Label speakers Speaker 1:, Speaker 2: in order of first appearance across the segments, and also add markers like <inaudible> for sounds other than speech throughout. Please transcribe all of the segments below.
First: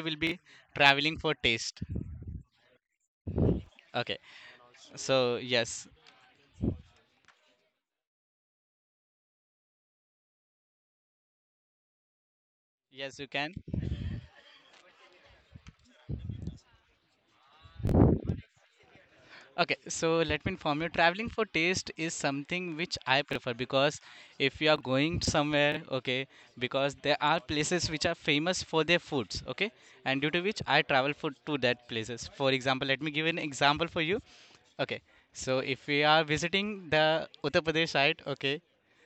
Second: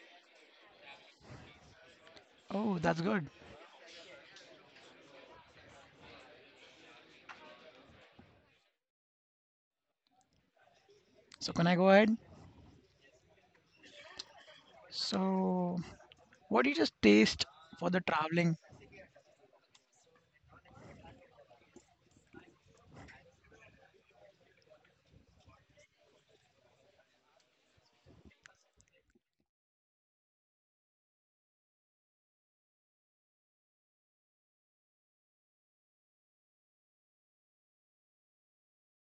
Speaker 1: will be traveling for taste.
Speaker 2: Oh, that's good.
Speaker 1: Okay. So, yes.
Speaker 2: So, can I go ahead?
Speaker 1: Yes, you can.
Speaker 2: So, what do you just taste for the traveling?
Speaker 1: Okay, so let me inform you, traveling for taste is something which I prefer because if you are going somewhere, okay, because there are places which are famous for their foods, okay, and due to which I travel for to that places. For example, let me give an example for you. Okay, so if we are visiting the Uttar Pradesh side, okay,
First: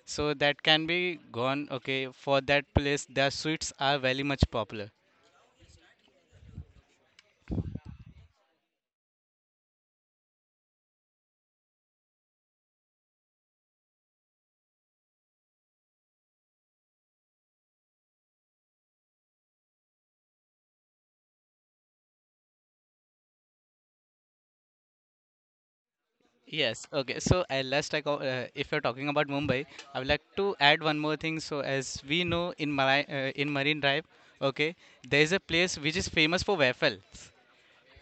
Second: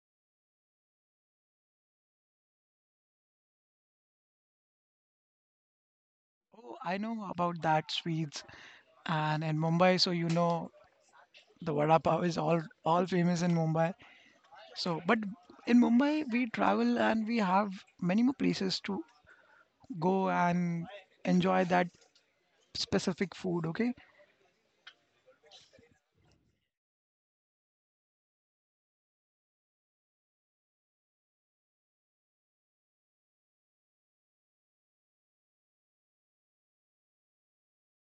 Speaker 1: so that can be gone, okay, for that place, their sweets are very much popular.
Speaker 2: Oh, I know about that Swedes and in Mumbai. So you know the vada pav is all famous in Mumbai. So, but in Mumbai we travel and we have many more places to go and enjoy that specific food. Okay.
Speaker 1: Yes, okay. So, last I go, if you're talking about Mumbai, I would like to add one more thing. So, as we know in in Marine Drive, okay, there is a place which is famous for waffles.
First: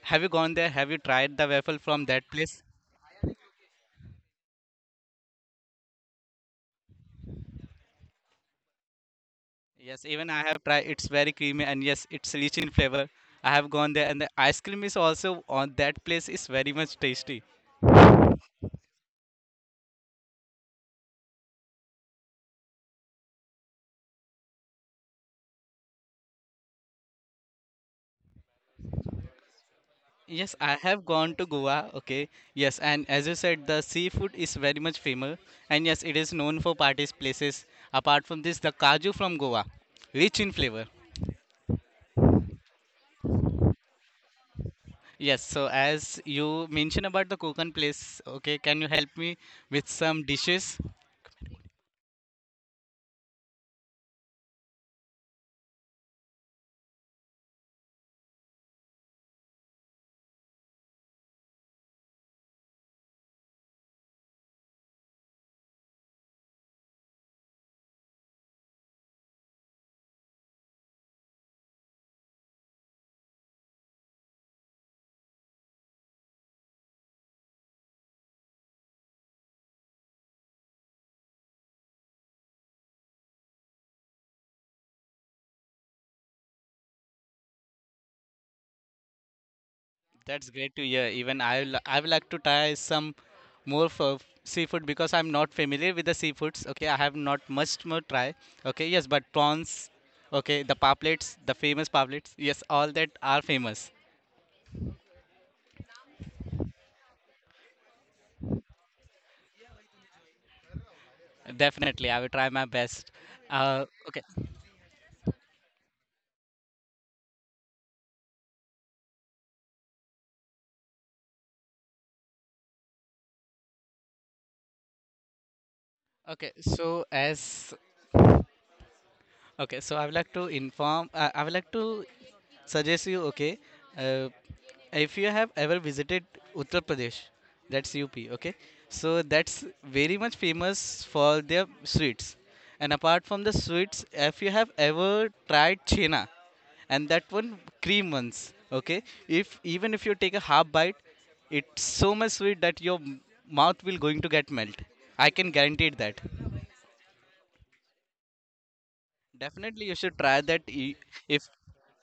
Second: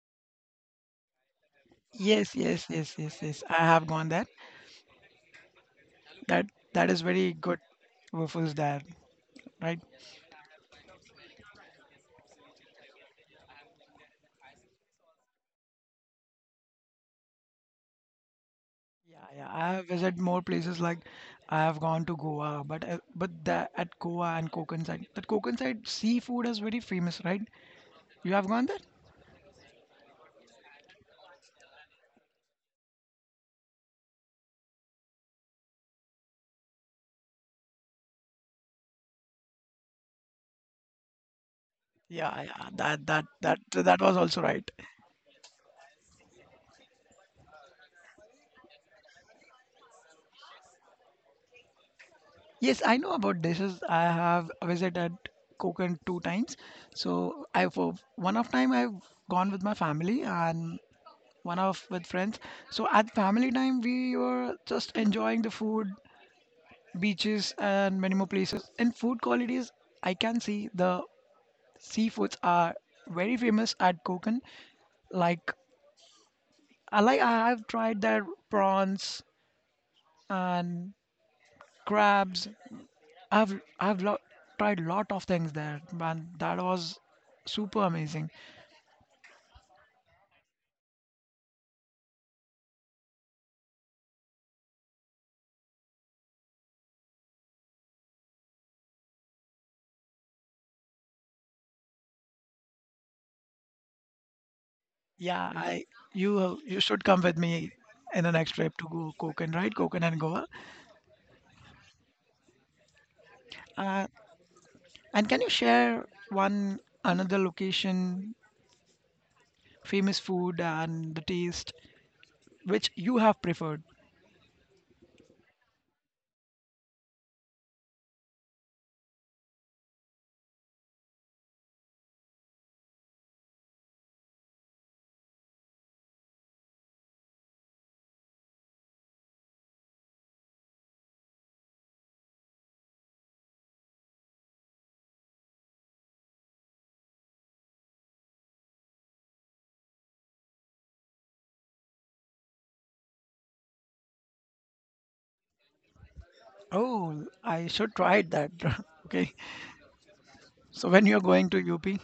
Speaker 1: Have you gone there? Have you tried the waffle from that
Speaker 2: Yes,
Speaker 1: place?
Speaker 2: yes, yes, yes, yes. I have gone there. That that is very good waffles there, right?
Speaker 1: Yes, even I have tried. It's very creamy and yes, it's rich in flavor. I have gone there, and the ice cream is also on that place is very much tasty.
Speaker 2: Yeah, yeah. I have visited more places like I have gone to Goa, but at Goa and Konkan side, that Konkan side seafood is very famous, right? You have gone there?
Speaker 1: Yes, I have gone to Goa. Okay. Yes, and as you said, the seafood is very much famous, and yes, it is known for parties places. Apart from this, the kaju from Goa, rich in flavor.
Speaker 2: Yeah, yeah. That was also right.
Speaker 1: Yes. So as you mentioned about the Konkan place, okay, can you help me with some dishes?
Speaker 2: Yes, I know about dishes. I have visited Konkan two times. So I for one of time I've gone with my family and one of with friends. So at family time we were just enjoying the food, beaches and many more places. And food qualities, I can see the seafoods are very famous at Konkan. Like I have tried their prawns and crabs. I've tried lot of things there, man. That was super amazing.
Speaker 1: That's great to hear. Even I would like to try some more for seafood because I'm not familiar with the seafoods. Okay, I have not much more try. Okay, yes, but prawns, okay, the poplets, the famous poplets, yes, all that are famous.
Speaker 2: Yeah, I you should come with me in the next trip to go Konkan, right? Konkan and Goa.
Speaker 1: Definitely, I will try my best.
Speaker 2: Uh,
Speaker 1: Okay,
Speaker 2: and can you share one another location, famous food and the taste which you have preferred?
Speaker 1: okay. So as Okay, so I would like to inform, I would like to suggest you, okay, uh, if you have ever visited Uttar Pradesh, that's UP, okay, so that's very much famous for their sweets. And apart from the sweets, if you have ever tried chena, and that one cream ones, okay, if even if you take a half bite, it's so much sweet that your mouth will going to get melt. I can guarantee it that.
Speaker 2: Oh, I should try that. <laughs> Okay.
Speaker 1: Definitely, you should try that.
Speaker 2: So
Speaker 1: i-
Speaker 2: when you're
Speaker 1: If
Speaker 2: going to UP?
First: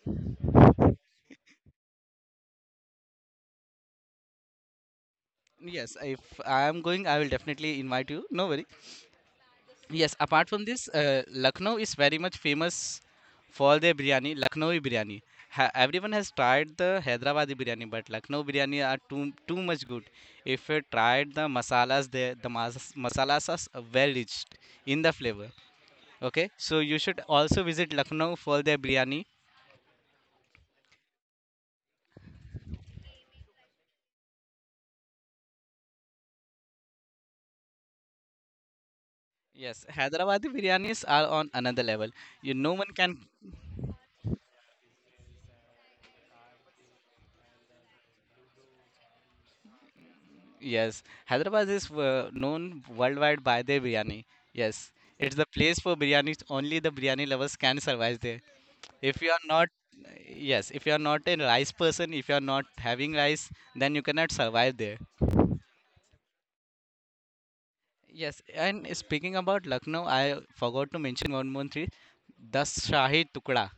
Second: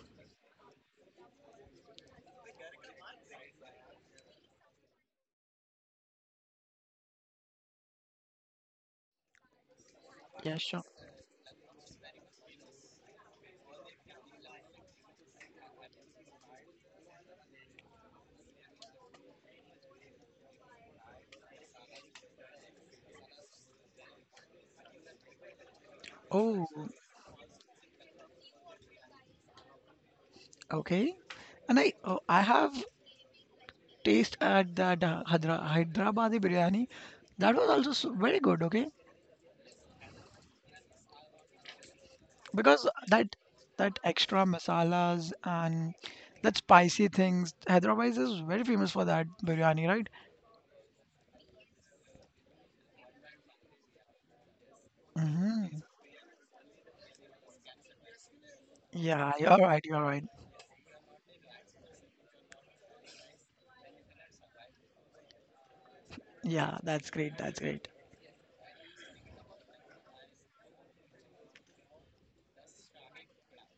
Speaker 1: Yes, if I am going, I will definitely invite you. No worry. Yes, apart
Speaker 2: Yeah,
Speaker 1: from
Speaker 2: sure.
Speaker 1: this, Lucknow is very much famous for their biryani, Lucknowi biryani. Everyone has tried the Hyderabadi biryani, but Lucknow biryani are too much good. If you tried the masalas there, the masalas are well rich in the flavor. Okay,
Speaker 2: Oh,
Speaker 1: so you should also visit Lucknow for their biryani.
Speaker 2: okay. And I oh, I have taste at that Hydra Hyderabadi biryani. That was also very good, okay?
Speaker 1: Yes, Hyderabadi biryanis are on another level. You no
Speaker 2: Because
Speaker 1: one can.
Speaker 2: that extra masalas and that spicy things, Hyderabad is very famous for that biryani, right?
Speaker 1: Yes, Hyderabad is known worldwide by their biryani. Yes, it's the place
Speaker 2: Hmm.
Speaker 1: for biryanis. Only the biryani lovers can survive there. If you
Speaker 2: Yeah,
Speaker 1: are
Speaker 2: you're
Speaker 1: not,
Speaker 2: right, you're right.
Speaker 1: yes, if you are not a rice person, if you are not having rice, then you cannot survive there.
Speaker 2: Yeah, that's great, that's great.
Speaker 1: Yes, and speaking about Lucknow, I forgot to mention one more thing. The Shahi Tukda,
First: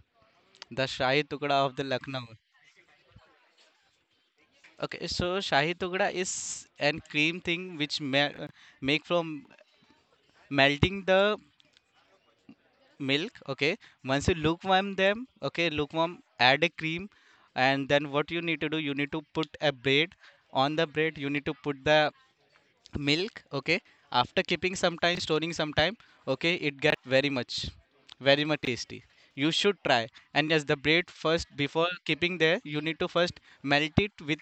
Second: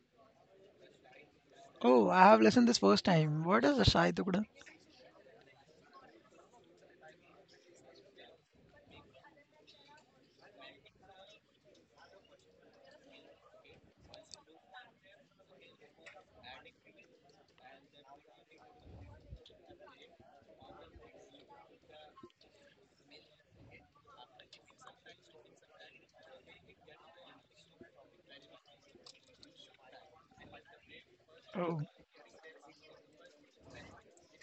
Speaker 1: the Shahi Tukda of the
Speaker 2: Oh, I
Speaker 1: Lucknow.
Speaker 2: have listened this first time. What is the Shai Tukda?
Speaker 1: Okay, so Shahi Tukda is an cream thing which make from melting the milk, okay, once you lukewarm them, okay, lukewarm add a cream, and then what you need to do, you need to put a bread, on the bread you need to put the milk, okay, after keeping some time, storing some time, okay, it get very much, very much tasty, you should try. And yes, the bread first
Speaker 2: Oh,
Speaker 1: before keeping there you need to first melt it with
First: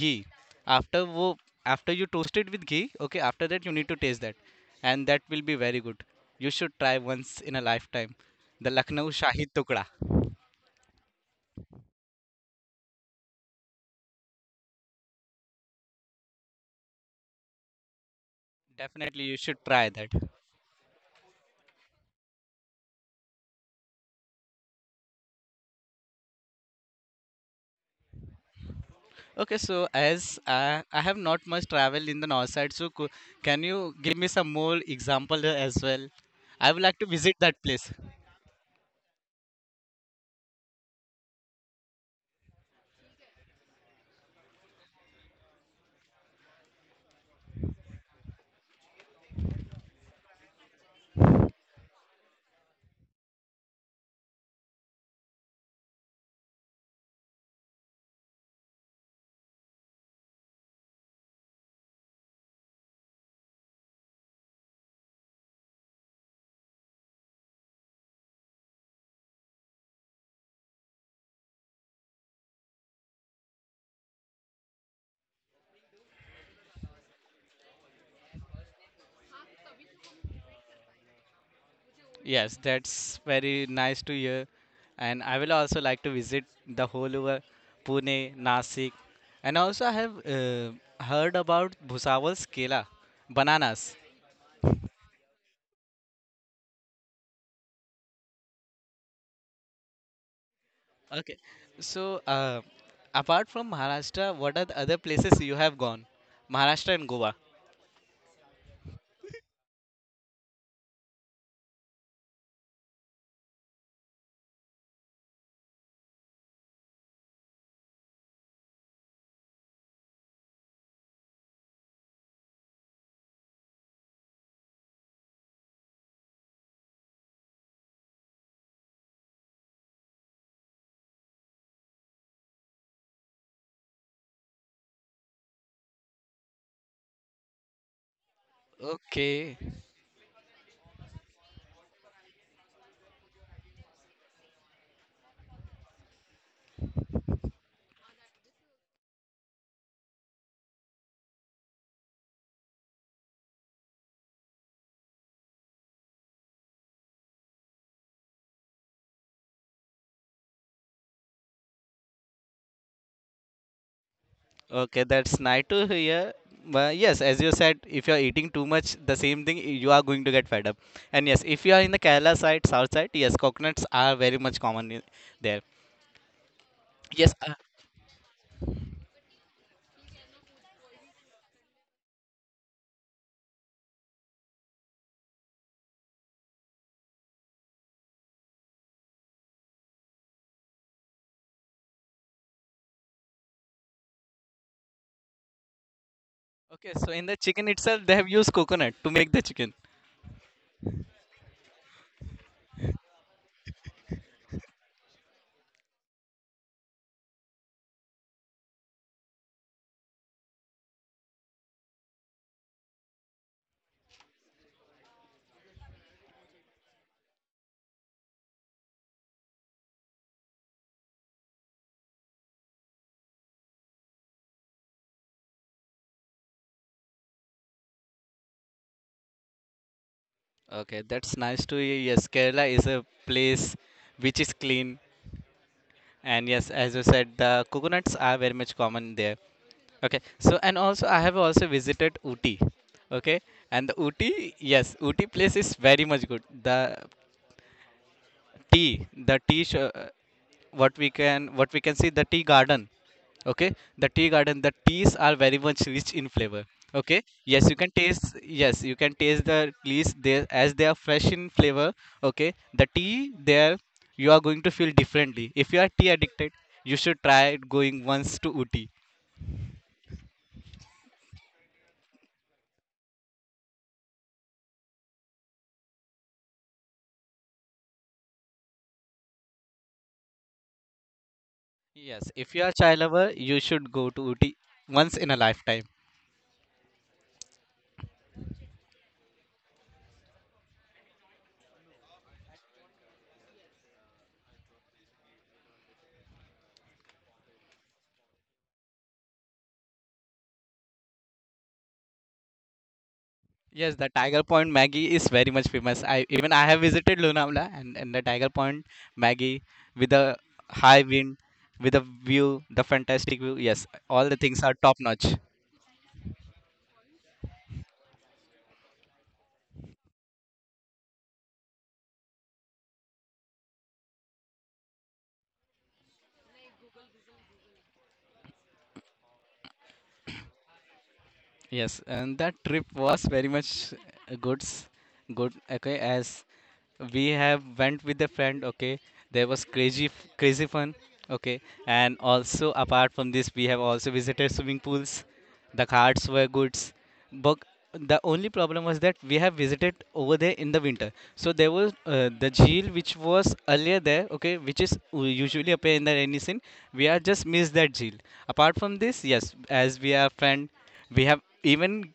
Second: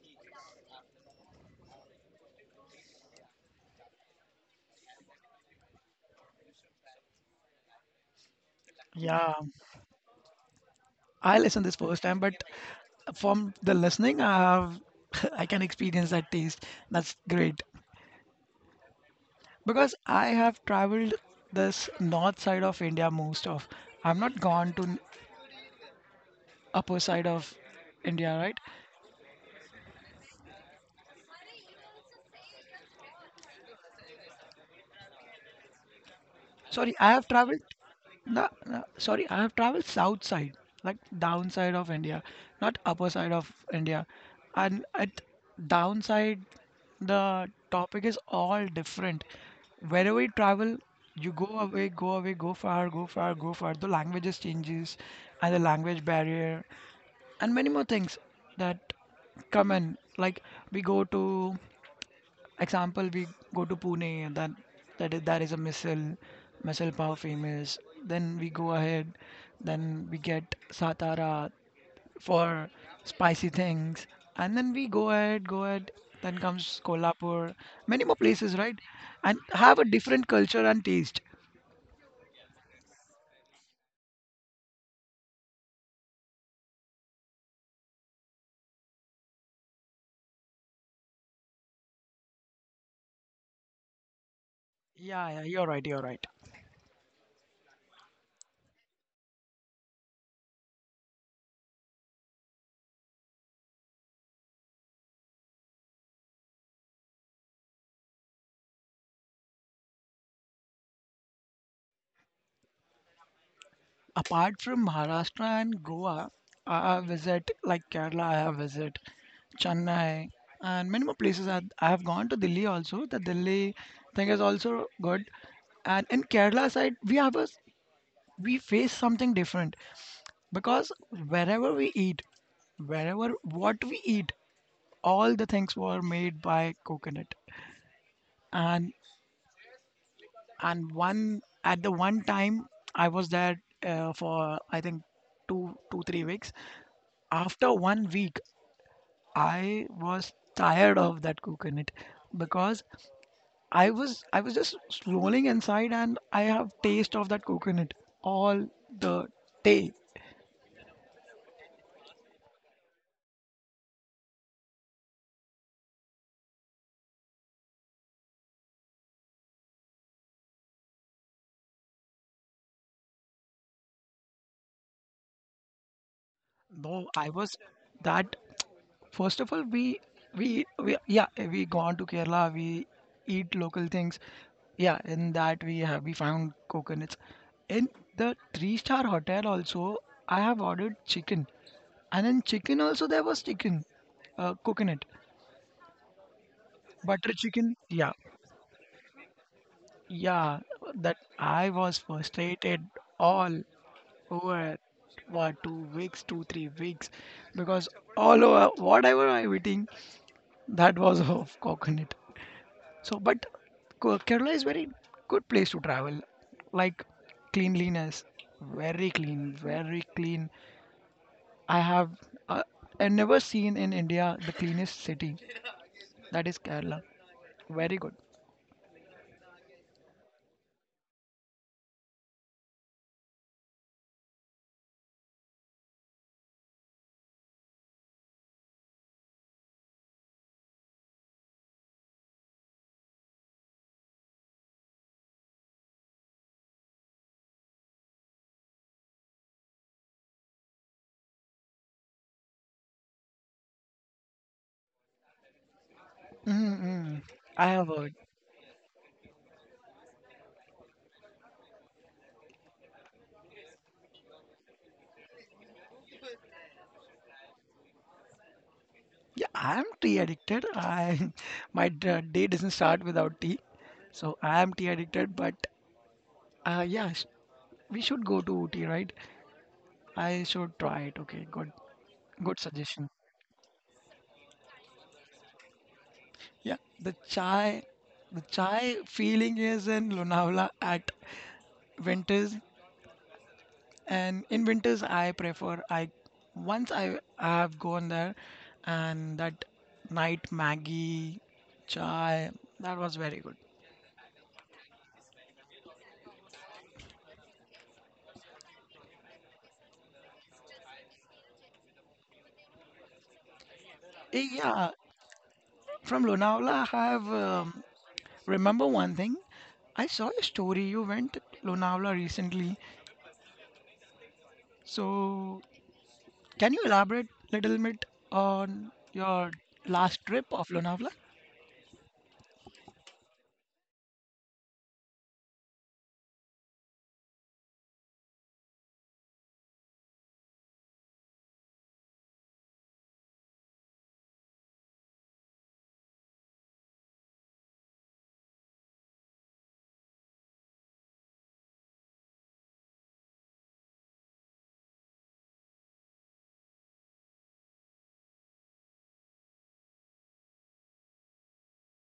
Speaker 1: ghee, after wo, after you toast it with ghee, okay, after that you need to taste that, and that will be very good, you should try once in a lifetime the Lucknow
Speaker 2: yeah,
Speaker 1: Shahi Tukda.
Speaker 2: I listened this first time, but from the listening, I have <laughs> I can experience that taste. That's great
Speaker 1: Definitely you should try
Speaker 2: because
Speaker 1: that.
Speaker 2: I have traveled this north side of India most of. I'm not upper side of India, right?
Speaker 1: Okay, so as I have not much travelled in the north side, so can you give me some more example as well? I would
Speaker 2: Sorry,
Speaker 1: like to
Speaker 2: I have
Speaker 1: visit
Speaker 2: traveled.
Speaker 1: that place.
Speaker 2: No, no, sorry, I have traveled south side, like downside of India, not upper side of India. And at downside the topic is all different. Wherever you travel, you go away, go away, go far, go far, go far. The languages changes and the language barrier and many more things that come in. Like we go to example, we go to Pune and then that is a missile power famous. Then we go ahead, then we get Satara, for spicy things. And then we go ahead, go ahead. Then comes Kolhapur, many more places, right? And have a different culture and taste.
Speaker 1: Yes, that's very nice to hear, and I will also like to visit the whole over Pune, Nasik, and also I have heard about Bhusaval's Kela, bananas.
Speaker 2: Yeah, yeah, you're right, you're right.
Speaker 1: Okay, so apart from Maharashtra, what are the other places you have gone? Maharashtra and Goa.
Speaker 2: Apart from Maharashtra and Goa, I visit like Kerala, I have visit Chennai and many more places. I have gone to Delhi also. The Delhi thing is also good. And in Kerala side, we have a we face something different, because wherever we eat wherever what we eat all the things were made by coconut. and
Speaker 1: Okay.
Speaker 2: and one at the one time I was there for I think two three weeks. After one week I was tired of that coconut, because I was just rolling inside and I have taste of that coconut all the day.
Speaker 1: Okay, that's nice to hear. But yes, as you said, if you're eating too much, the same thing, you are going to get fed up. And yes, if you are in the Kerala side, south side, yes, coconuts are very much common there.
Speaker 2: Though I
Speaker 1: Yes.
Speaker 2: was that, first of all, we yeah we gone to Kerala. We eat local things. Yeah, in that we have we found coconuts. In the three-star hotel also, I have ordered chicken, and in chicken also there was chicken, coconut,
Speaker 1: Okay, so in
Speaker 2: butter
Speaker 1: the chicken
Speaker 2: chicken.
Speaker 1: itself,
Speaker 2: Yeah,
Speaker 1: they have used coconut to make the chicken.
Speaker 2: yeah, that I was frustrated all over what 2 weeks, 2-3 weeks, because all over whatever I eating, that was <laughs> of coconut. So, but Kerala is very good place to travel. Like cleanliness, very clean, very clean. I have uh, I never seen in India the cleanest city. That is Kerala. Very good.
Speaker 1: Okay, that's nice to hear. Yes, Kerala is a place which is clean. And yes, as you said, the coconuts are very much common there. Okay. So and also I have also visited Ooty. Okay. And the Ooty, yes, Ooty place is very much good. The tea, what we can see, the tea garden. Okay. The tea garden, the teas are very much rich in flavor.
Speaker 2: Mm-hmm.
Speaker 1: Okay.
Speaker 2: I
Speaker 1: Yes, you
Speaker 2: have
Speaker 1: can
Speaker 2: heard.
Speaker 1: taste. Yes, you can taste the leaves there as they are fresh in flavor. Okay. The tea there, you are going to feel differently. If you are tea addicted, you should try going once to Ooty.
Speaker 2: Yeah, I am tea addicted. I <laughs> my day doesn't start without tea, so I am tea addicted. But uh, yeah, sh- we should go to Ooty, right? I should try it. Okay, good,
Speaker 1: Yes, if
Speaker 2: good
Speaker 1: you are child
Speaker 2: suggestion.
Speaker 1: lover, you should go to Ooty once in a lifetime.
Speaker 2: Yeah, the chai feeling is in Lonavala at winters, and in winters I prefer I once I have gone there, and that night Maggie, chai, that was very good.
Speaker 1: Yes, the Tiger Point Maggie is very much famous. I even I have visited Lonavala and, the Tiger Point Maggie with the high wind, with the view, the fantastic view. Yes, all the things are
Speaker 2: Yeah,
Speaker 1: top notch.
Speaker 2: from Lonavala I have remember one thing. I saw a story you went to Lonavala recently, so can you elaborate little bit on your last trip of Lonavala?
Speaker 1: Yes, and that trip was very much good. Okay, as we have went with a friend, okay, there was crazy fun, okay, and also apart from this we have also visited swimming pools, the cards were goods, but the only problem was that we have visited over there in the winter, so there was the jail which was earlier there, okay, which is usually appear in the rainy scene. We are just missed that jail. Apart from this, yes, as we are friend, we have even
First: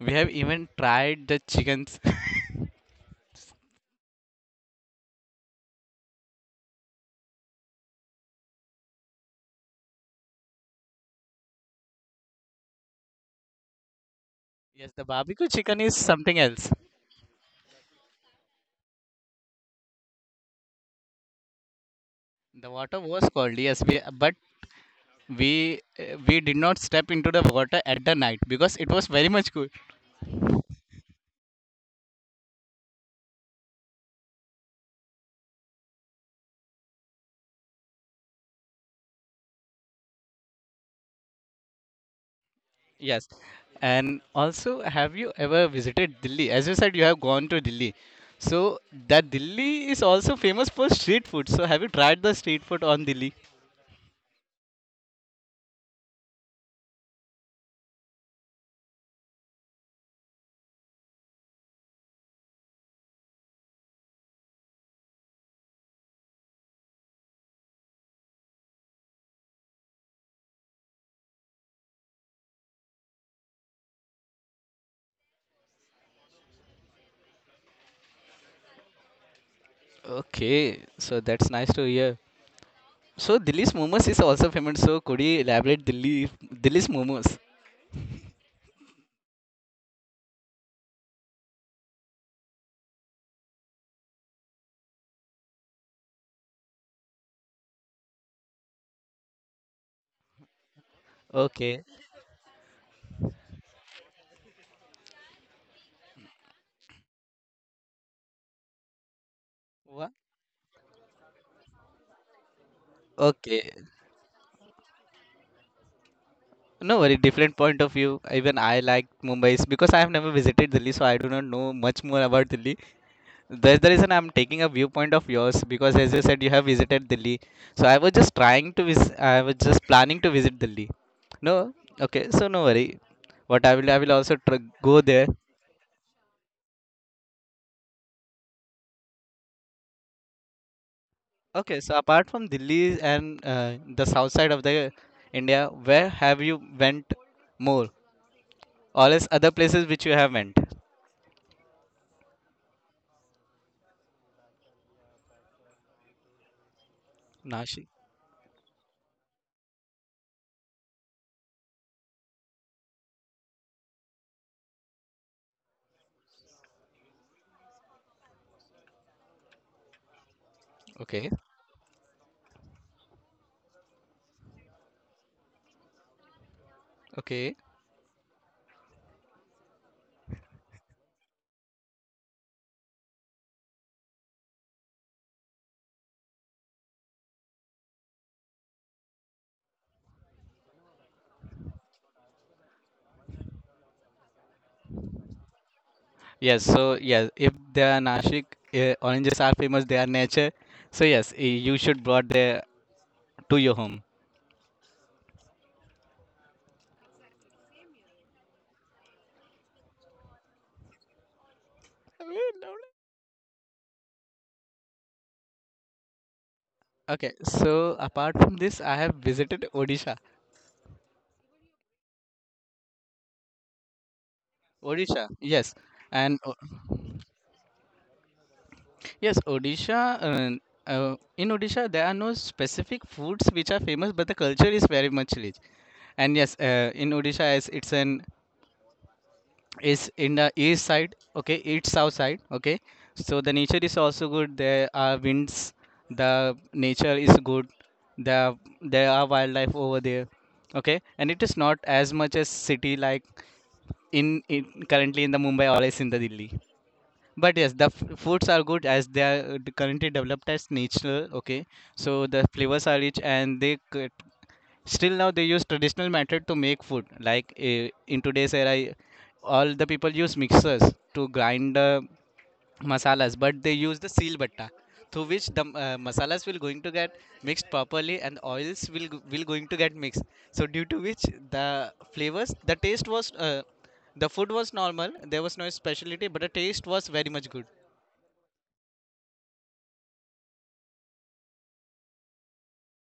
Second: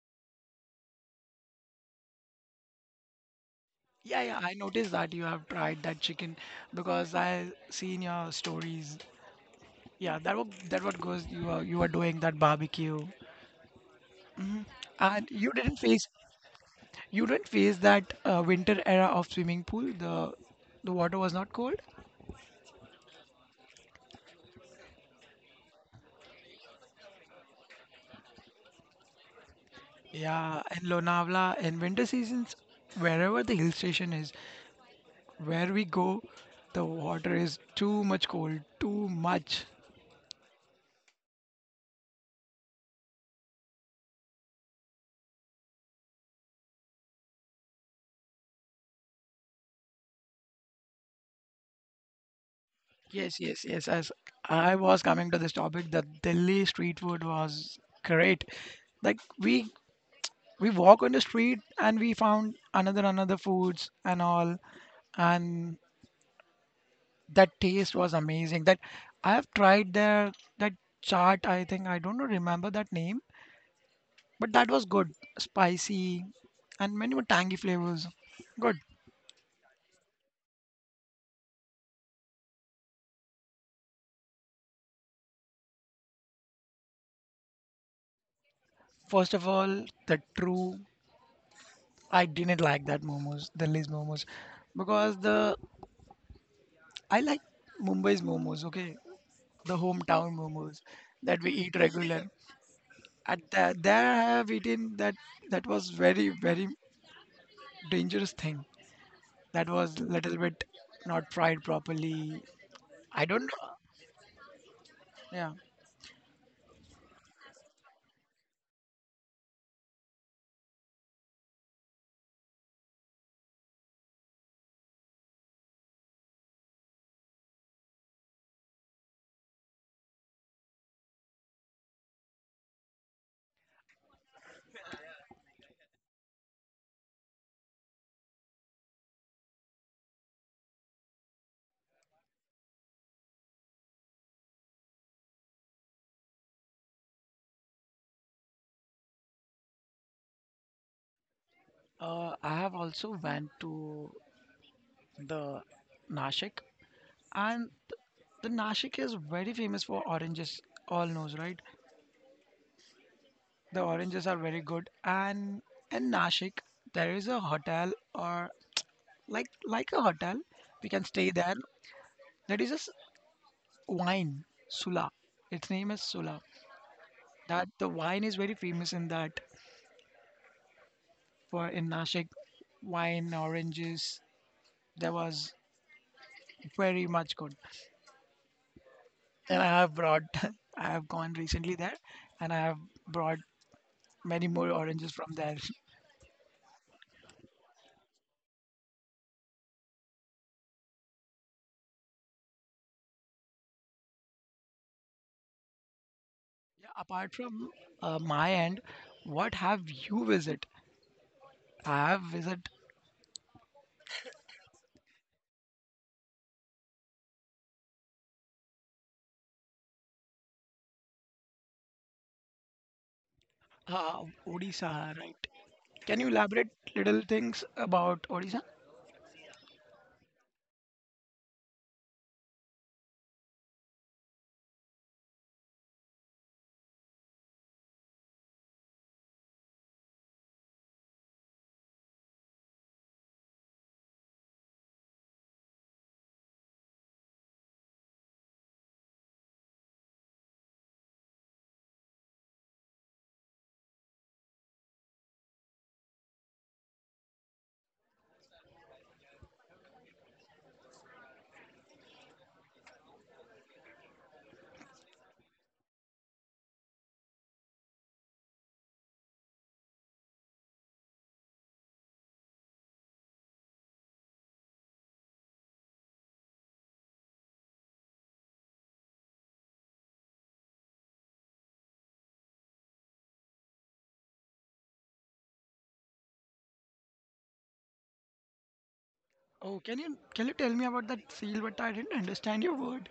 Speaker 1: we have even tried the chickens <laughs>
Speaker 2: Yeah, yeah, I noticed that you have tried that chicken because I seen your stories. Yeah, that what goes you were doing that barbecue. Hmm.
Speaker 1: yes, the
Speaker 2: And
Speaker 1: barbecue
Speaker 2: you didn't
Speaker 1: chicken is
Speaker 2: face
Speaker 1: something else.
Speaker 2: that winter era of swimming pool. The water was not cold.
Speaker 1: The water was cold, yes, but we did not step into the water at the night because it was very much cool.
Speaker 2: Yeah, in Lonavala in winter seasons, wherever the hill station is, where we go, the water is too much cold, too much.
Speaker 1: Yes, and also, have you ever visited Delhi? As you said, you have gone to Delhi, so that Delhi is also famous for street food. So, have you tried the street food on Delhi?
Speaker 2: Yes, yes, yes. As I was coming to this topic, the Delhi street food was great. Like we walk on the street and we found another foods and all, and that taste was amazing. That I have tried their that chaat. I think I don't remember that name, but that was good, spicy, and many more tangy flavors. Good.
Speaker 1: Okay, so that's nice to hear. So, Delhi's momos is also famous. So, could you elaborate Delhi's momos?
Speaker 2: First of all, the true I didn't like that momos, Delhi's momos, because the I like Mumbai's momos, okay? The hometown momos that we eat
Speaker 1: Okay.
Speaker 2: regular. At that, there I have eaten that, that was very, very dangerous thing. That was
Speaker 1: What?
Speaker 2: little bit not fried properly. I don't
Speaker 1: Okay,
Speaker 2: know. Yeah.
Speaker 1: no, very different point of view. Even I like Mumbai's because I have never visited Delhi, so I do not know much more about Delhi. That's the reason I'm taking a viewpoint of yours because, as you said, you have visited Delhi. So I was just trying to visit. I was just planning to visit Delhi. No, okay. So no worry. I will also go there. Okay. So apart from Delhi and the south side of the India, where have you went more? All is other places which you have went?
Speaker 2: I have also went to the Nashik, and
Speaker 1: Nashik.
Speaker 2: the Nashik is very famous for oranges. All knows, right? The oranges are very good, and in Nashik there is a hotel, or like a hotel we can
Speaker 1: Okay.
Speaker 2: stay there, that is just wine, Sula. Its name is Sula.
Speaker 1: Okay.
Speaker 2: That the wine is very famous in that, for in Nashik, wine, oranges, that was very much good. And I have brought <laughs> I have gone recently there and I have brought many more oranges from there. <laughs>
Speaker 1: Yes, so yes, if they are Nashik, oranges are famous, they are nature. So yes, eh, you should brought there to your home.
Speaker 2: Apart from my end, what have you visit? I have visit
Speaker 1: Okay, so apart from this, I have visited Odisha.
Speaker 2: uh, Odisha,
Speaker 1: Odisha,
Speaker 2: right?
Speaker 1: yes,
Speaker 2: Can you
Speaker 1: and o-
Speaker 2: elaborate little things about Odisha?
Speaker 1: yes, Odisha. In Odisha, there are no specific foods which are famous, but the culture is very much rich. And yes, in Odisha, as it's an is in the east side, okay, east south side, okay, so the nature is also good, there are winds, the nature is good, there there are wildlife over there, okay, and it is not as much as city like in currently in the Mumbai or as in the Delhi, but yes the foods are good as they are currently developed as natural, okay, so the flavors are rich and they still now they use traditional method to make food, like eh, in today's era, eh, all the people use mixers to grind the masalas, but they use the seal batta, through which the masalas will going to get mixed properly and oils will going to get mixed. So due to which the flavors, the taste was the food was normal, there was no specialty but the taste was very much good.
Speaker 2: Oh, can you tell me about that seal? But I didn't understand your word.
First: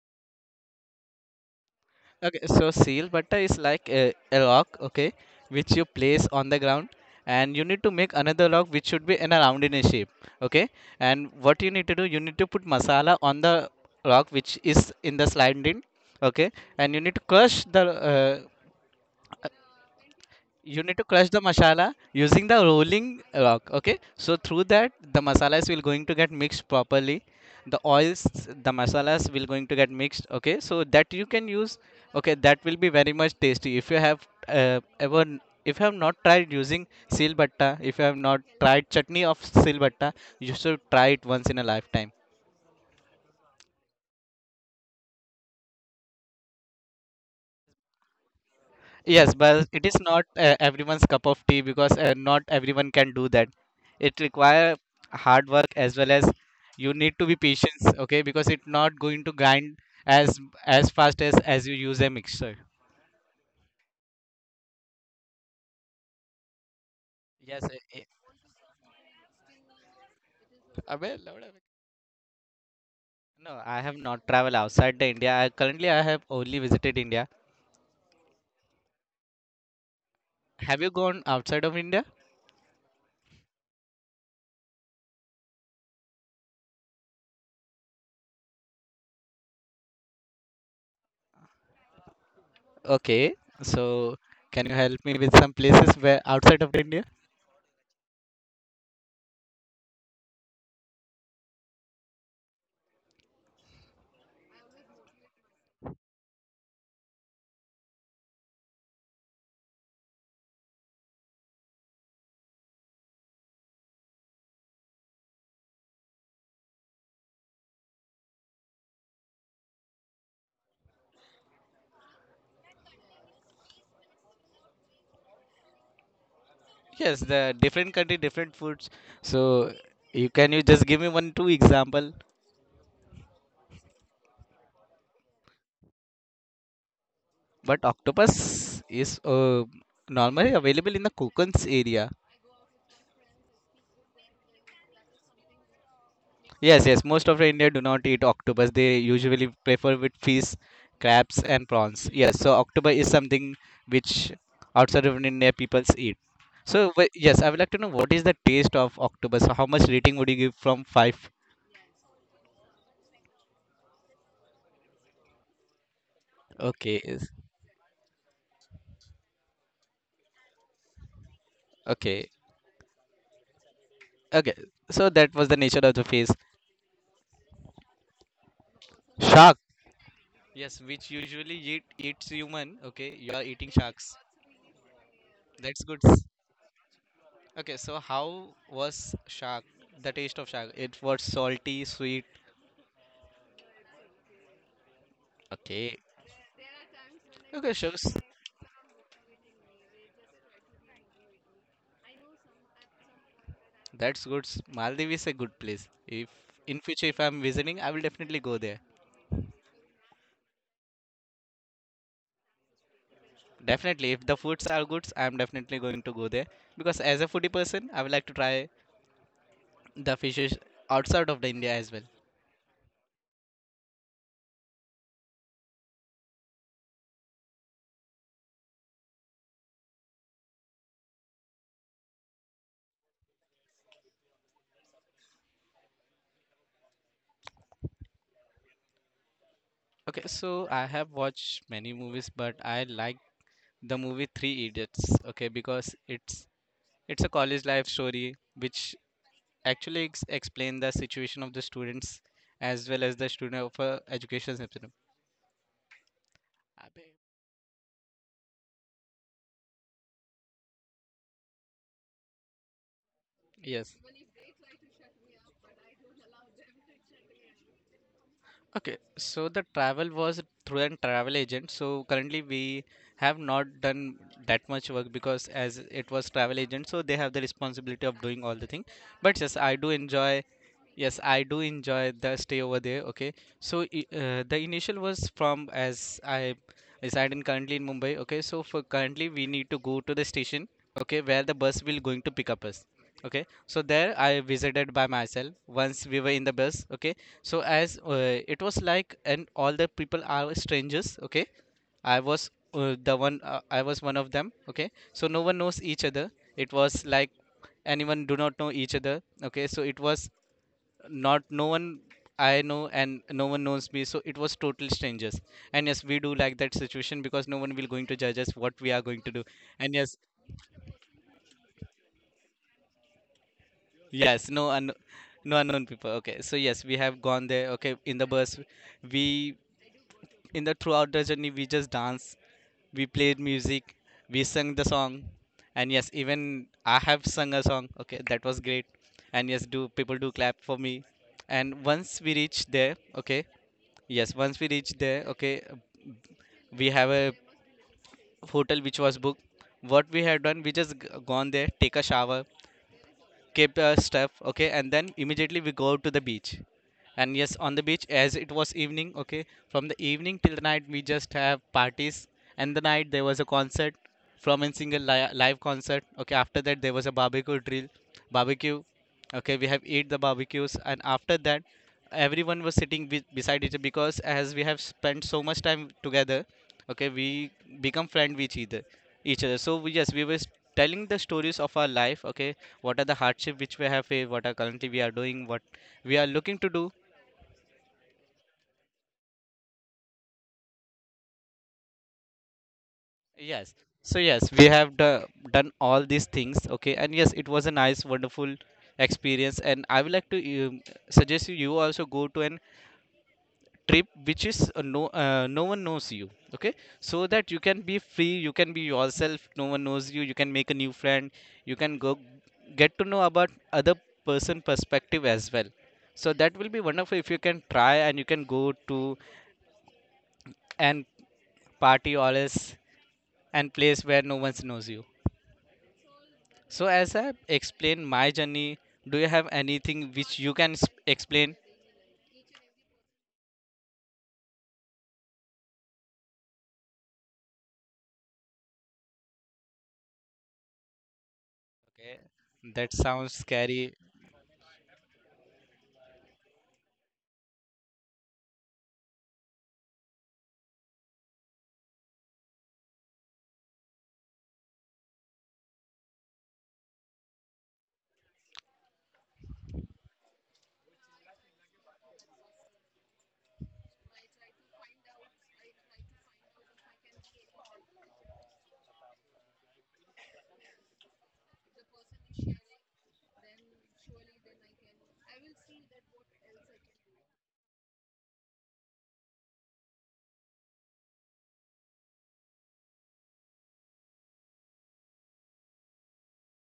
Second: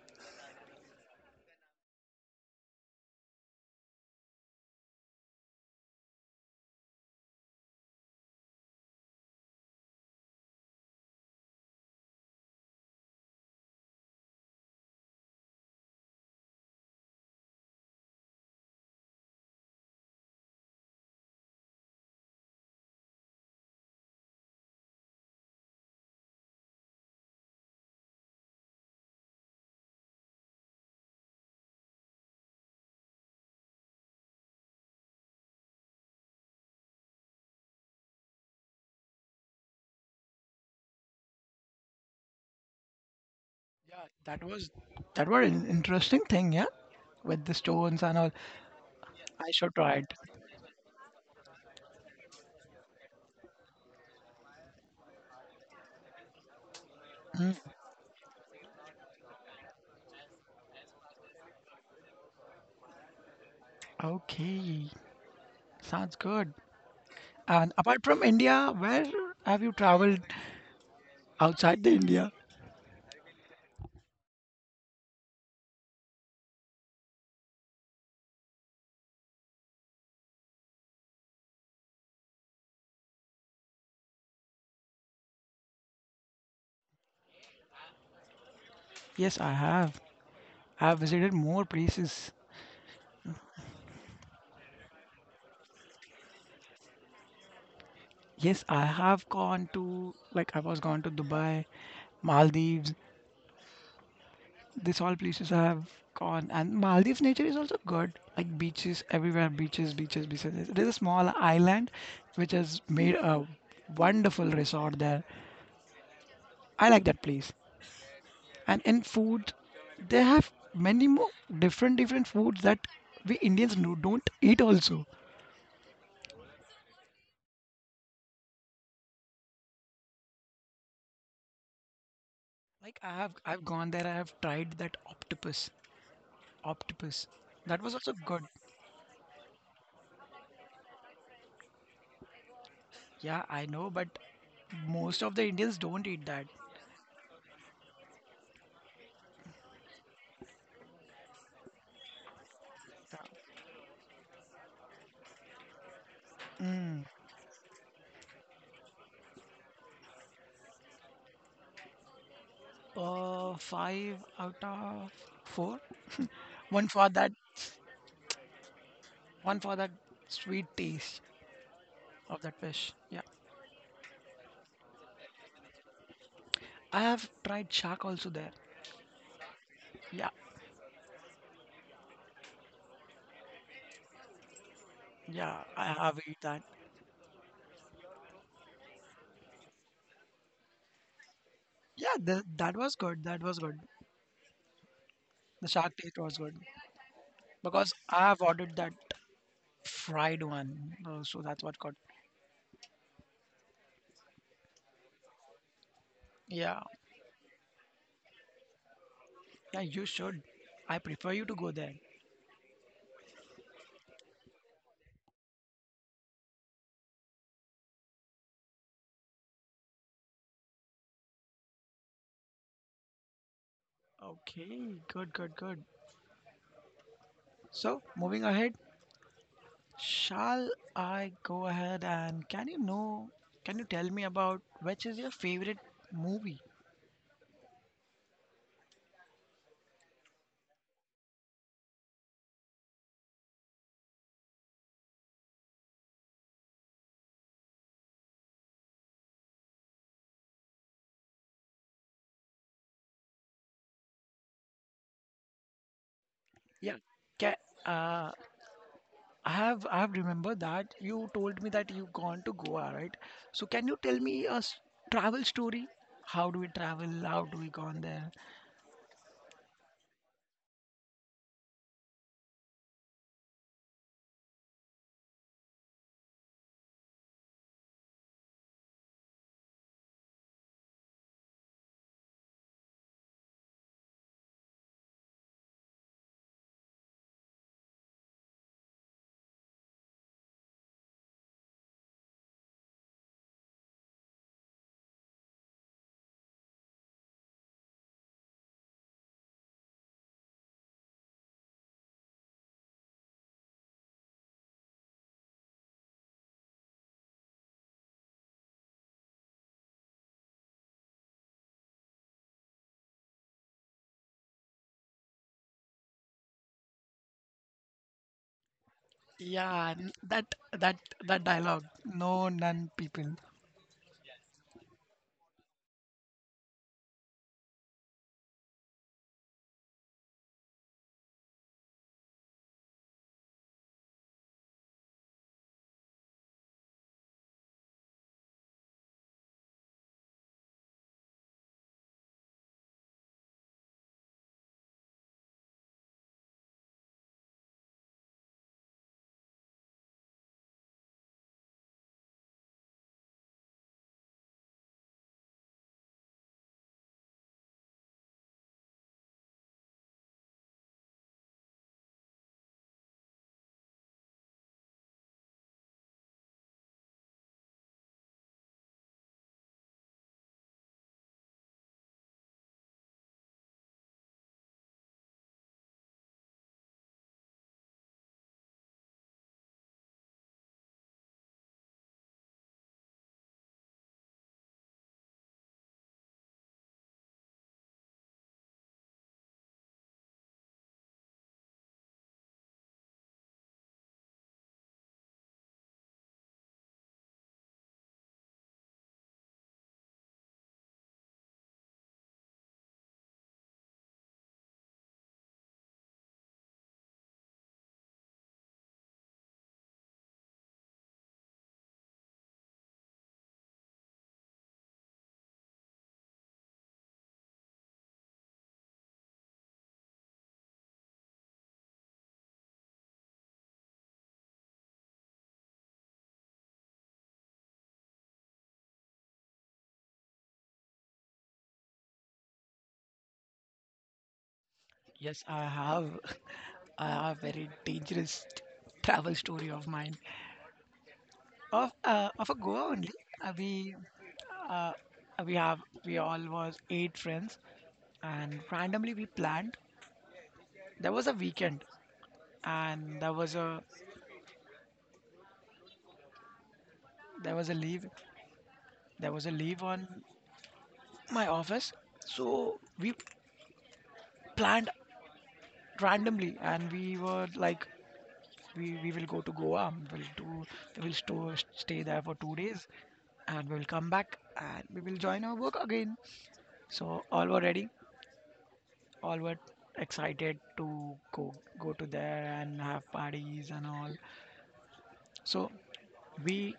Speaker 1: Okay, so seal butter is like a rock, okay, which you place on the ground, and you need to make another rock which should be in a round in a shape, okay. And what you need to do, you need to put masala on the rock which is in the sliding, okay, and you need to crush the you need to crush the masala using the rolling rock, okay, so through that the masalas will going to get mixed properly, the oils, the masalas will going to get mixed, okay, so that you can use. Okay, that will be very much tasty if you have ever if you have not tried using silbatta, if you have not tried chutney of silbatta, you should try it once in a lifetime.
Speaker 2: Yeah, that was an interesting thing. Yeah, with the stones and all.
Speaker 1: Yes,
Speaker 2: I
Speaker 1: but
Speaker 2: should
Speaker 1: it
Speaker 2: try
Speaker 1: is
Speaker 2: it.
Speaker 1: not everyone's cup of tea because not everyone can do that. It require hard work as well as you need to be
Speaker 2: Mm,
Speaker 1: patient, okay? Because it's not going to grind as fast as you use a mixer.
Speaker 2: okay, sounds good.
Speaker 1: Yes,
Speaker 2: And apart from India, where have you traveled
Speaker 1: अबे लौड़ा बे।
Speaker 2: outside the India?
Speaker 1: No, I have not traveled outside the India. I, currently, I have only visited India. Have you gone outside of India?
Speaker 2: Yes, I have. I have visited more places.
Speaker 1: Okay, so can you help me with some places where outside of India?
Speaker 2: Yes, I have gone to like I was gone to Dubai, Maldives. These all places I have gone, and Maldives nature is also good. Like beaches everywhere, beaches, beaches, beaches. There's a small island which has made a wonderful resort there. I like that place. And in food, they have many more different foods that we Indians no, don't eat also.
Speaker 1: Yes, the different country, different foods. So you can you just give me one two example.
Speaker 2: Like I have I've gone there, I have tried that octopus. Octopus. That
Speaker 1: But
Speaker 2: was also good.
Speaker 1: octopus is normally available in the Kokan's area.
Speaker 2: Yeah, I know, but most of the Indians don't eat that.
Speaker 1: Yes, yes. Most of the India do not eat octopus. They usually prefer with fish, crabs, and prawns. Yes. So octopus is something which outside of India peoples eat. So
Speaker 2: Mm.
Speaker 1: yes, I would like to know what is the taste of octopus. How much rating would you give from 5?
Speaker 2: Five out of four. One
Speaker 1: Okay.
Speaker 2: for that,
Speaker 1: Is-
Speaker 2: one for that sweet taste
Speaker 1: okay.
Speaker 2: of that fish. Yeah,
Speaker 1: Okay. So that was the nature of the face.
Speaker 2: I have tried shark also there.
Speaker 1: Shark.
Speaker 2: Yeah,
Speaker 1: Yes, which usually eat, eats human. Okay, you are eating sharks.
Speaker 2: yeah,
Speaker 1: That's
Speaker 2: I
Speaker 1: good.
Speaker 2: have eat that.
Speaker 1: Okay, so how was shark? The taste of shark. It was salty,
Speaker 2: Yeah,
Speaker 1: sweet.
Speaker 2: the, that was good. That was good. The shark
Speaker 1: Okay.
Speaker 2: taste was good
Speaker 1: Okay,
Speaker 2: because
Speaker 1: sharks.
Speaker 2: I have ordered that fried one, so that's what got.
Speaker 1: That's good. Maldives is a good place. If
Speaker 2: Yeah,
Speaker 1: in future if I'm visiting, I will definitely go there.
Speaker 2: yeah, you should. I prefer you to go there.
Speaker 1: Definitely, if the foods are good, I'm definitely going to go there because as a foodie person, I would like to try the fishes outside of the India as well.
Speaker 2: Okay, good, good, good. So moving ahead, shall I go ahead and can you know, can you tell me about which is your favorite movie?
Speaker 1: Okay, so I have watched many movies, but I like the movie Three Idiots. Okay, because it's a college life story which actually explain the situation of the students as well as the student of a education system.
Speaker 2: Yeah,
Speaker 1: Abe,
Speaker 2: ca uh, I have remembered that you told me that you've gone to Goa, right? So can you
Speaker 1: yes.
Speaker 2: tell me a travel story? How do we travel? How do we gone there?
Speaker 1: Okay, so the travel was through an travel agent. So currently we have not done that much work because as it was travel agent, so they have the responsibility of doing all the thing. But yes, I do enjoy. Yes, I do enjoy the stay over there. Okay, so the initial was from as I reside in currently in Mumbai. Okay, so for currently we need to go to the station. Okay, where the bus will going to pick up us. Okay, so there I visited by myself. Once we were in the bus. Okay, so as it was like, and all the people are strangers. Okay, I was the one. I was one of them. Okay, so no one knows each other. It was like anyone do not know each other. Okay, so it was not no one I know and no one knows me. So it was total strangers. And yes, we do like that situation because no one will going to judge us what we are going to do.
Speaker 2: Yeah,
Speaker 1: And yes,
Speaker 2: that that that dialogue. No, none people.
Speaker 1: yes, no unknown people. Okay, so yes, we have gone there. Okay, in the bus, we in the throughout the journey we just danced, we played music, we sang the song, and yes, even I have sung a song, okay, that was great. And yes, do people do clap for me, and once we reach there, okay, yes, once we reach there, okay, we have a hotel which was booked. What we had done, we just gone there, take a shower, kept our stuff, okay, and then immediately we go to the beach. And yes, on the beach, as it was evening, okay, from the evening till the night, we just have parties, and the night there was a concert from a single live concert, okay, after that there was a barbecue drill, barbecue. Okay, we have eat the barbecues, and after that everyone was sitting with, beside each other because as we have spent so much time together, okay, we become friend with each other, so we, yes, we were telling the stories of our life. Okay, what are the hardship which we have faced, what are currently we are doing, what we are looking to do. Yes, so yes, we have done all these things, okay, and yes, it was a nice wonderful experience, and I would like to suggest you you also go to an trip which is no one knows you, okay, so that you can be free, you can be yourself, no one knows you, you can make a new friend, you can go get to know about other person perspective as well, so that will be wonderful if you can try and you can go to and party or and place where no one knows you. So as I explain my journey, do you have anything which you can explain?
Speaker 2: Yes, I have <laughs> I have very dangerous travel story of mine
Speaker 1: Okay,
Speaker 2: of a Goa
Speaker 1: that
Speaker 2: only.
Speaker 1: sounds
Speaker 2: Uh, we
Speaker 1: scary.
Speaker 2: we have we all was 8 friends and randomly we planned. There was a weekend and there was a leave, there was a leave on my office, so we planned randomly and we were like we will go to Goa. We'll do we'll stay there for 2 days and we'll come back and we will join our work again. So all were ready, all were excited to go to there and have parties and all. So we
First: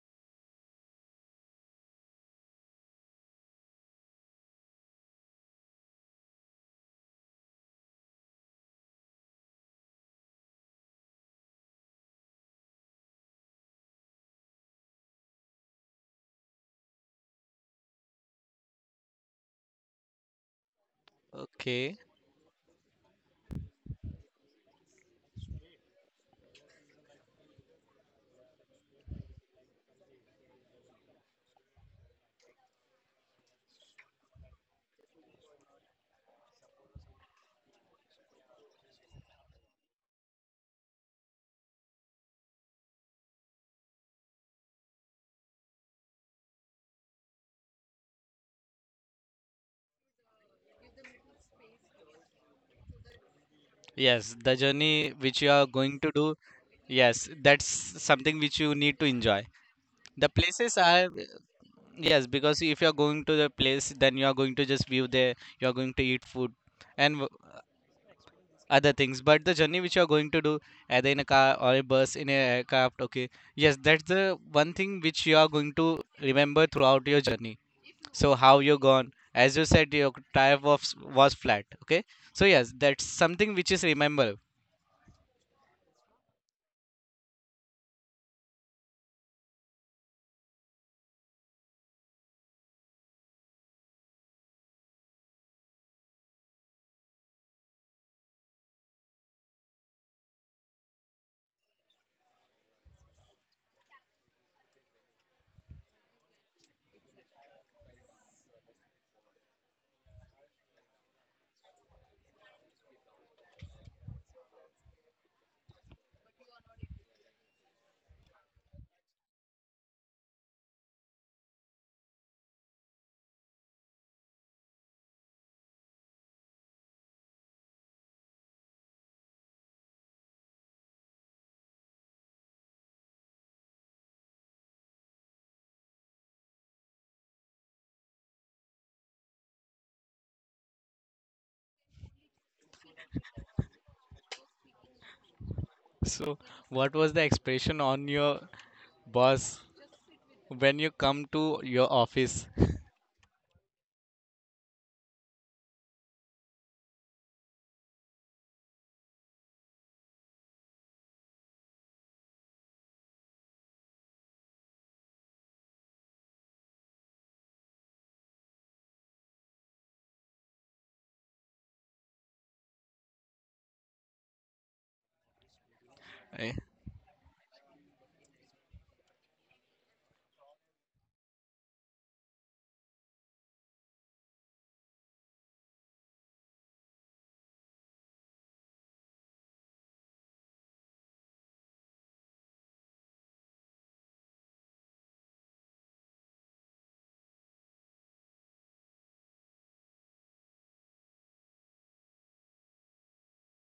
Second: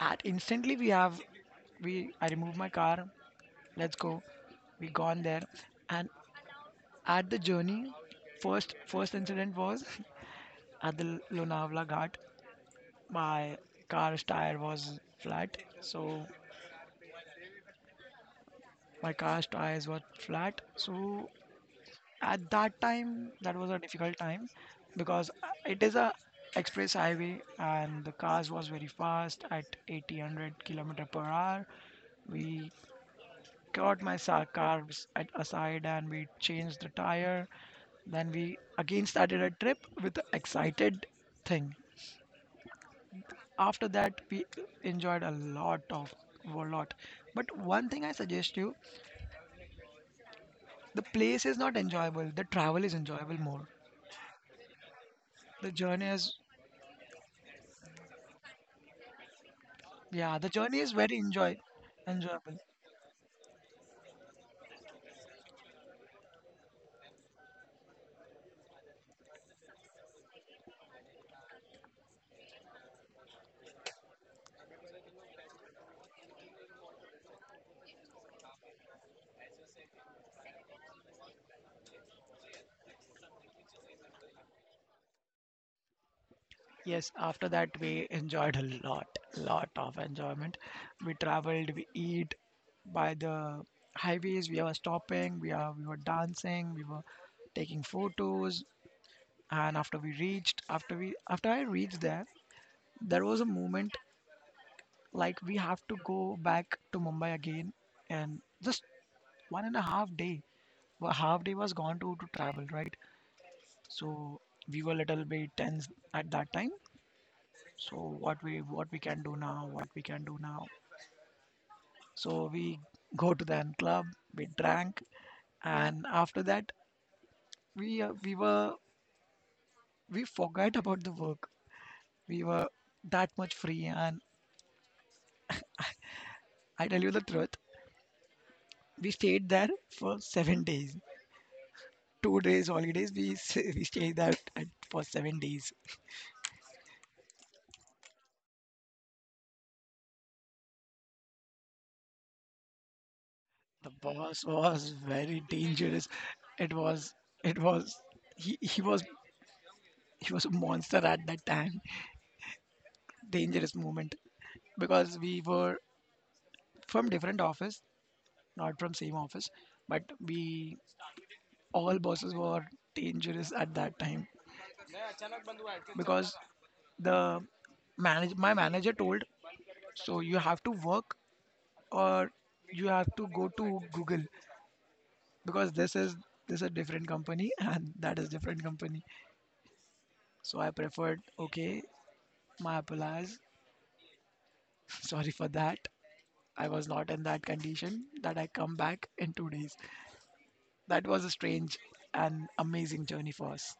Speaker 2: at instantly we have we I remove my car, let's go. We gone there, and at the journey, first first incident was <laughs> at the Lonavala Ghat. My car's tire was flat, so my car's tires were flat. So
Speaker 1: Okay,
Speaker 2: at that time, that was a difficult time because it is a express highway and the cars was very fast at 80-100 kilometer per hour. We secured my carbs at aside and we changed the tire. Then we again started a trip with the excited thing. After that, we enjoyed a lot of a lot. But one thing I suggest you, the place is not enjoyable. The travel is enjoyable more.
Speaker 1: yes, the journey which you are
Speaker 2: The
Speaker 1: going
Speaker 2: journey
Speaker 1: to do,
Speaker 2: is
Speaker 1: yes, that's something which you need to enjoy. The
Speaker 2: yeah, the
Speaker 1: places
Speaker 2: journey is
Speaker 1: are,
Speaker 2: very enjoy
Speaker 1: yes,
Speaker 2: enjoyable.
Speaker 1: because if you are going to the place, then you are going to just view there, you are going to eat food, and w- other things, but the journey which you are going to do either in a car or a bus in a aircraft, okay, yes, that's the one thing which you are going to remember throughout your journey. So how you gone, as you said your tire was flat, okay, so yes, that's something which is remember.
Speaker 2: Yes, after that we enjoyed a lot, lot of enjoyment. We traveled, we eat, by the highways. We were stopping, we were dancing, we were taking photos. And after we reached, after I reached there, there was a moment like we have to go back to Mumbai again, and just 1.5 day. Well, half day was gone to travel, right? So we were a little bit tense at that time. So what we can do now, what we can do now. So we go to the club, we drank, and after that we were we forgot about the work. We were that much free, and I tell you the truth, we stayed there for 7 days. 2 days holidays, we <laughs> we stayed there for 7 days.
Speaker 1: So what was the expression on your boss when you come to your office?
Speaker 2: The boss was very dangerous. It was it was he he was he was a monster at that time. Dangerous moment because we were from different office, not from same office, but we all bosses were dangerous at that time because
Speaker 1: <laughs>
Speaker 2: the manage my manager told so you have to work or you have to go to Google, because this is a different company <laughs> and that is different company. So I preferred okay, my apologies, <laughs> sorry for that. I was not in that condition that I come back in 2 days. That was a strange and amazing journey for us.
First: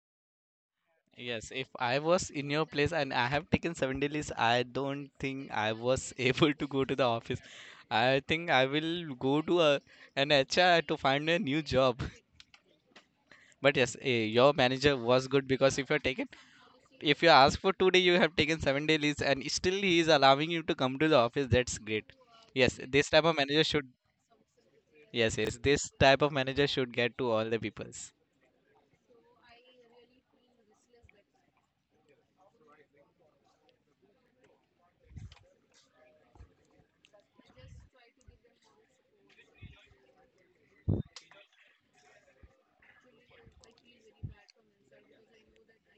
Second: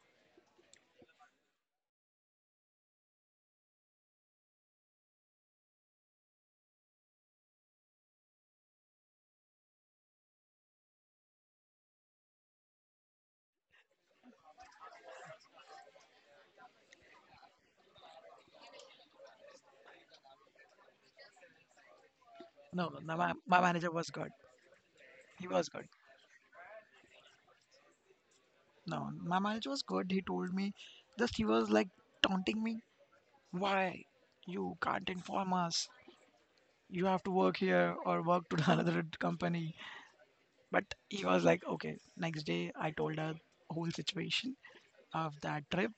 Speaker 1: Yes, if I was in your place and I have taken 7 days, I don't think I was <laughs> able to go to the office. I think I will go to a, an HR to find a new job. <laughs> But yes, eh, your manager was good because if you're taken, if you ask for 2 day, you have taken 7 days, and still he is allowing you to come to the office. That's great. Yes,
Speaker 2: No, no,
Speaker 1: this
Speaker 2: no,
Speaker 1: type
Speaker 2: my,
Speaker 1: of
Speaker 2: my
Speaker 1: manager should.
Speaker 2: manager was good.
Speaker 1: Yes,
Speaker 2: He
Speaker 1: yes,
Speaker 2: was good.
Speaker 1: this type of manager should get to all the peoples.
Speaker 2: No, my manager was good, he told me, just he was like taunting me. Why? You can't inform us. You have to work here or work to <laughs> another company. But he was like, okay. Next day, I told her whole situation of that trip.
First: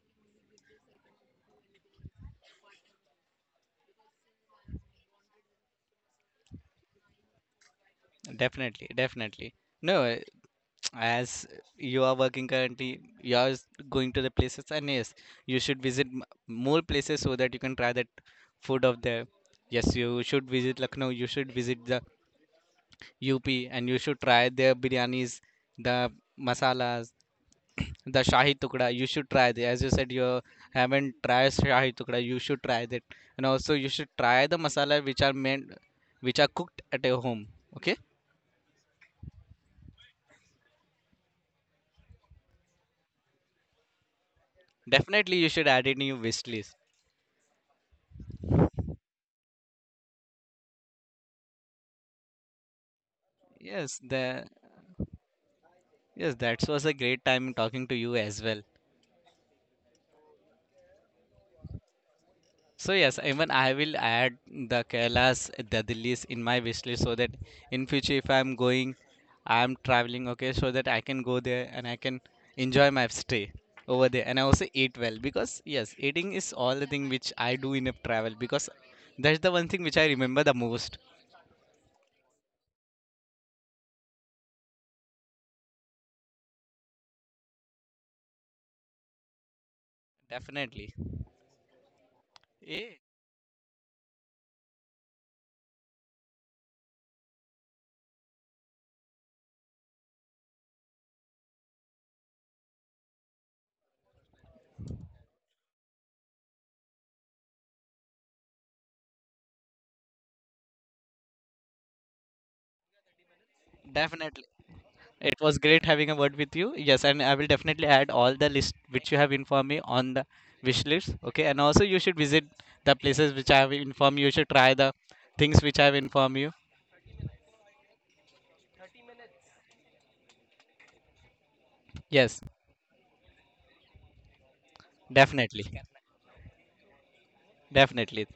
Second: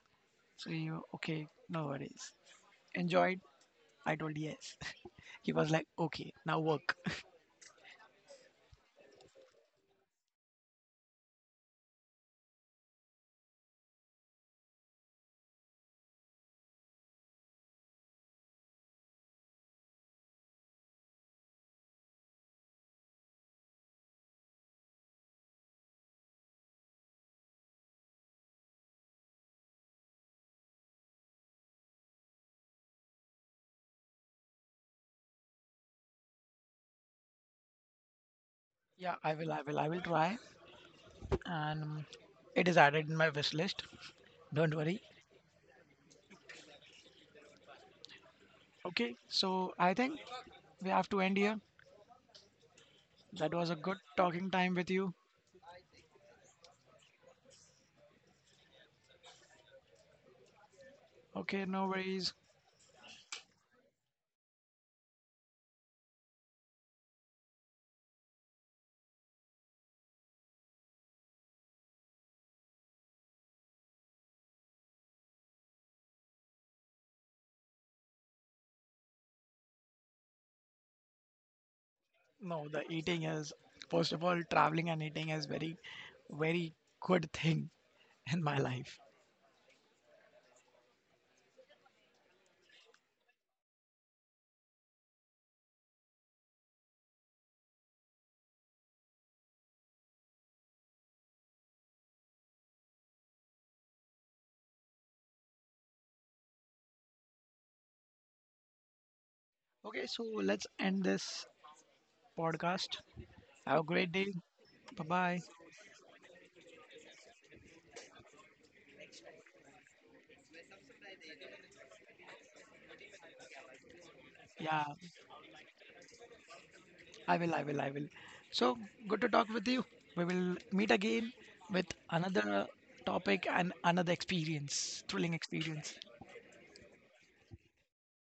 Speaker 2: So he, okay, no worries. Enjoyed? I told yes. <laughs> He was like, okay, now work. <laughs>
Speaker 1: Definitely, definitely. No, eh, as you are working currently, you are going to the places, and yes, you should visit more places so that you can try that food of there. Yes, you should visit Lucknow, you should visit the UP, and you should try their biryanis, the masalas, the shahi tukda. You should try, the as you said, you haven't tried shahi tukda, you should try that. And also you should try the masala which are meant, which are cooked at your home, okay.
Speaker 2: Yeah, I will, I will, I will try. And it is added in my wish list. Don't worry.
Speaker 1: Definitely, you should add it in your wish list.
Speaker 2: Okay, so I think we have to end here. That was a good
Speaker 1: Yes, the
Speaker 2: talking time with you.
Speaker 1: yes, that was a great time talking to you as well.
Speaker 2: Okay, no worries.
Speaker 1: So yes, even I will add the Kailas, the Dillis in my wish list so that in future if I'm going, I'm traveling, okay, so that I can go there and I can enjoy my stay over there, and I also eat well because yes, eating is all the thing which I do in a travel because that's the one thing which I remember the most.
Speaker 2: No, the eating is, first of all, traveling and eating is very, very good thing in my life.
Speaker 1: Definitely. Yeah,
Speaker 2: Okay, so let's end this podcast. Have a great day.
Speaker 1: definitely.
Speaker 2: Bye
Speaker 1: It
Speaker 2: bye.
Speaker 1: was great having a word with you. Yes, and I will definitely add all the list which you have informed me on the wish list. Okay, and also you should visit the places which I have informed you. You should try
Speaker 2: Yeah,
Speaker 1: the things which I have informed you.
Speaker 2: I will, I will, I will. So good to talk with you. We will meet again with
Speaker 1: Yes,
Speaker 2: another topic and another experience, thrilling
Speaker 1: definitely,
Speaker 2: experience.
Speaker 1: definitely.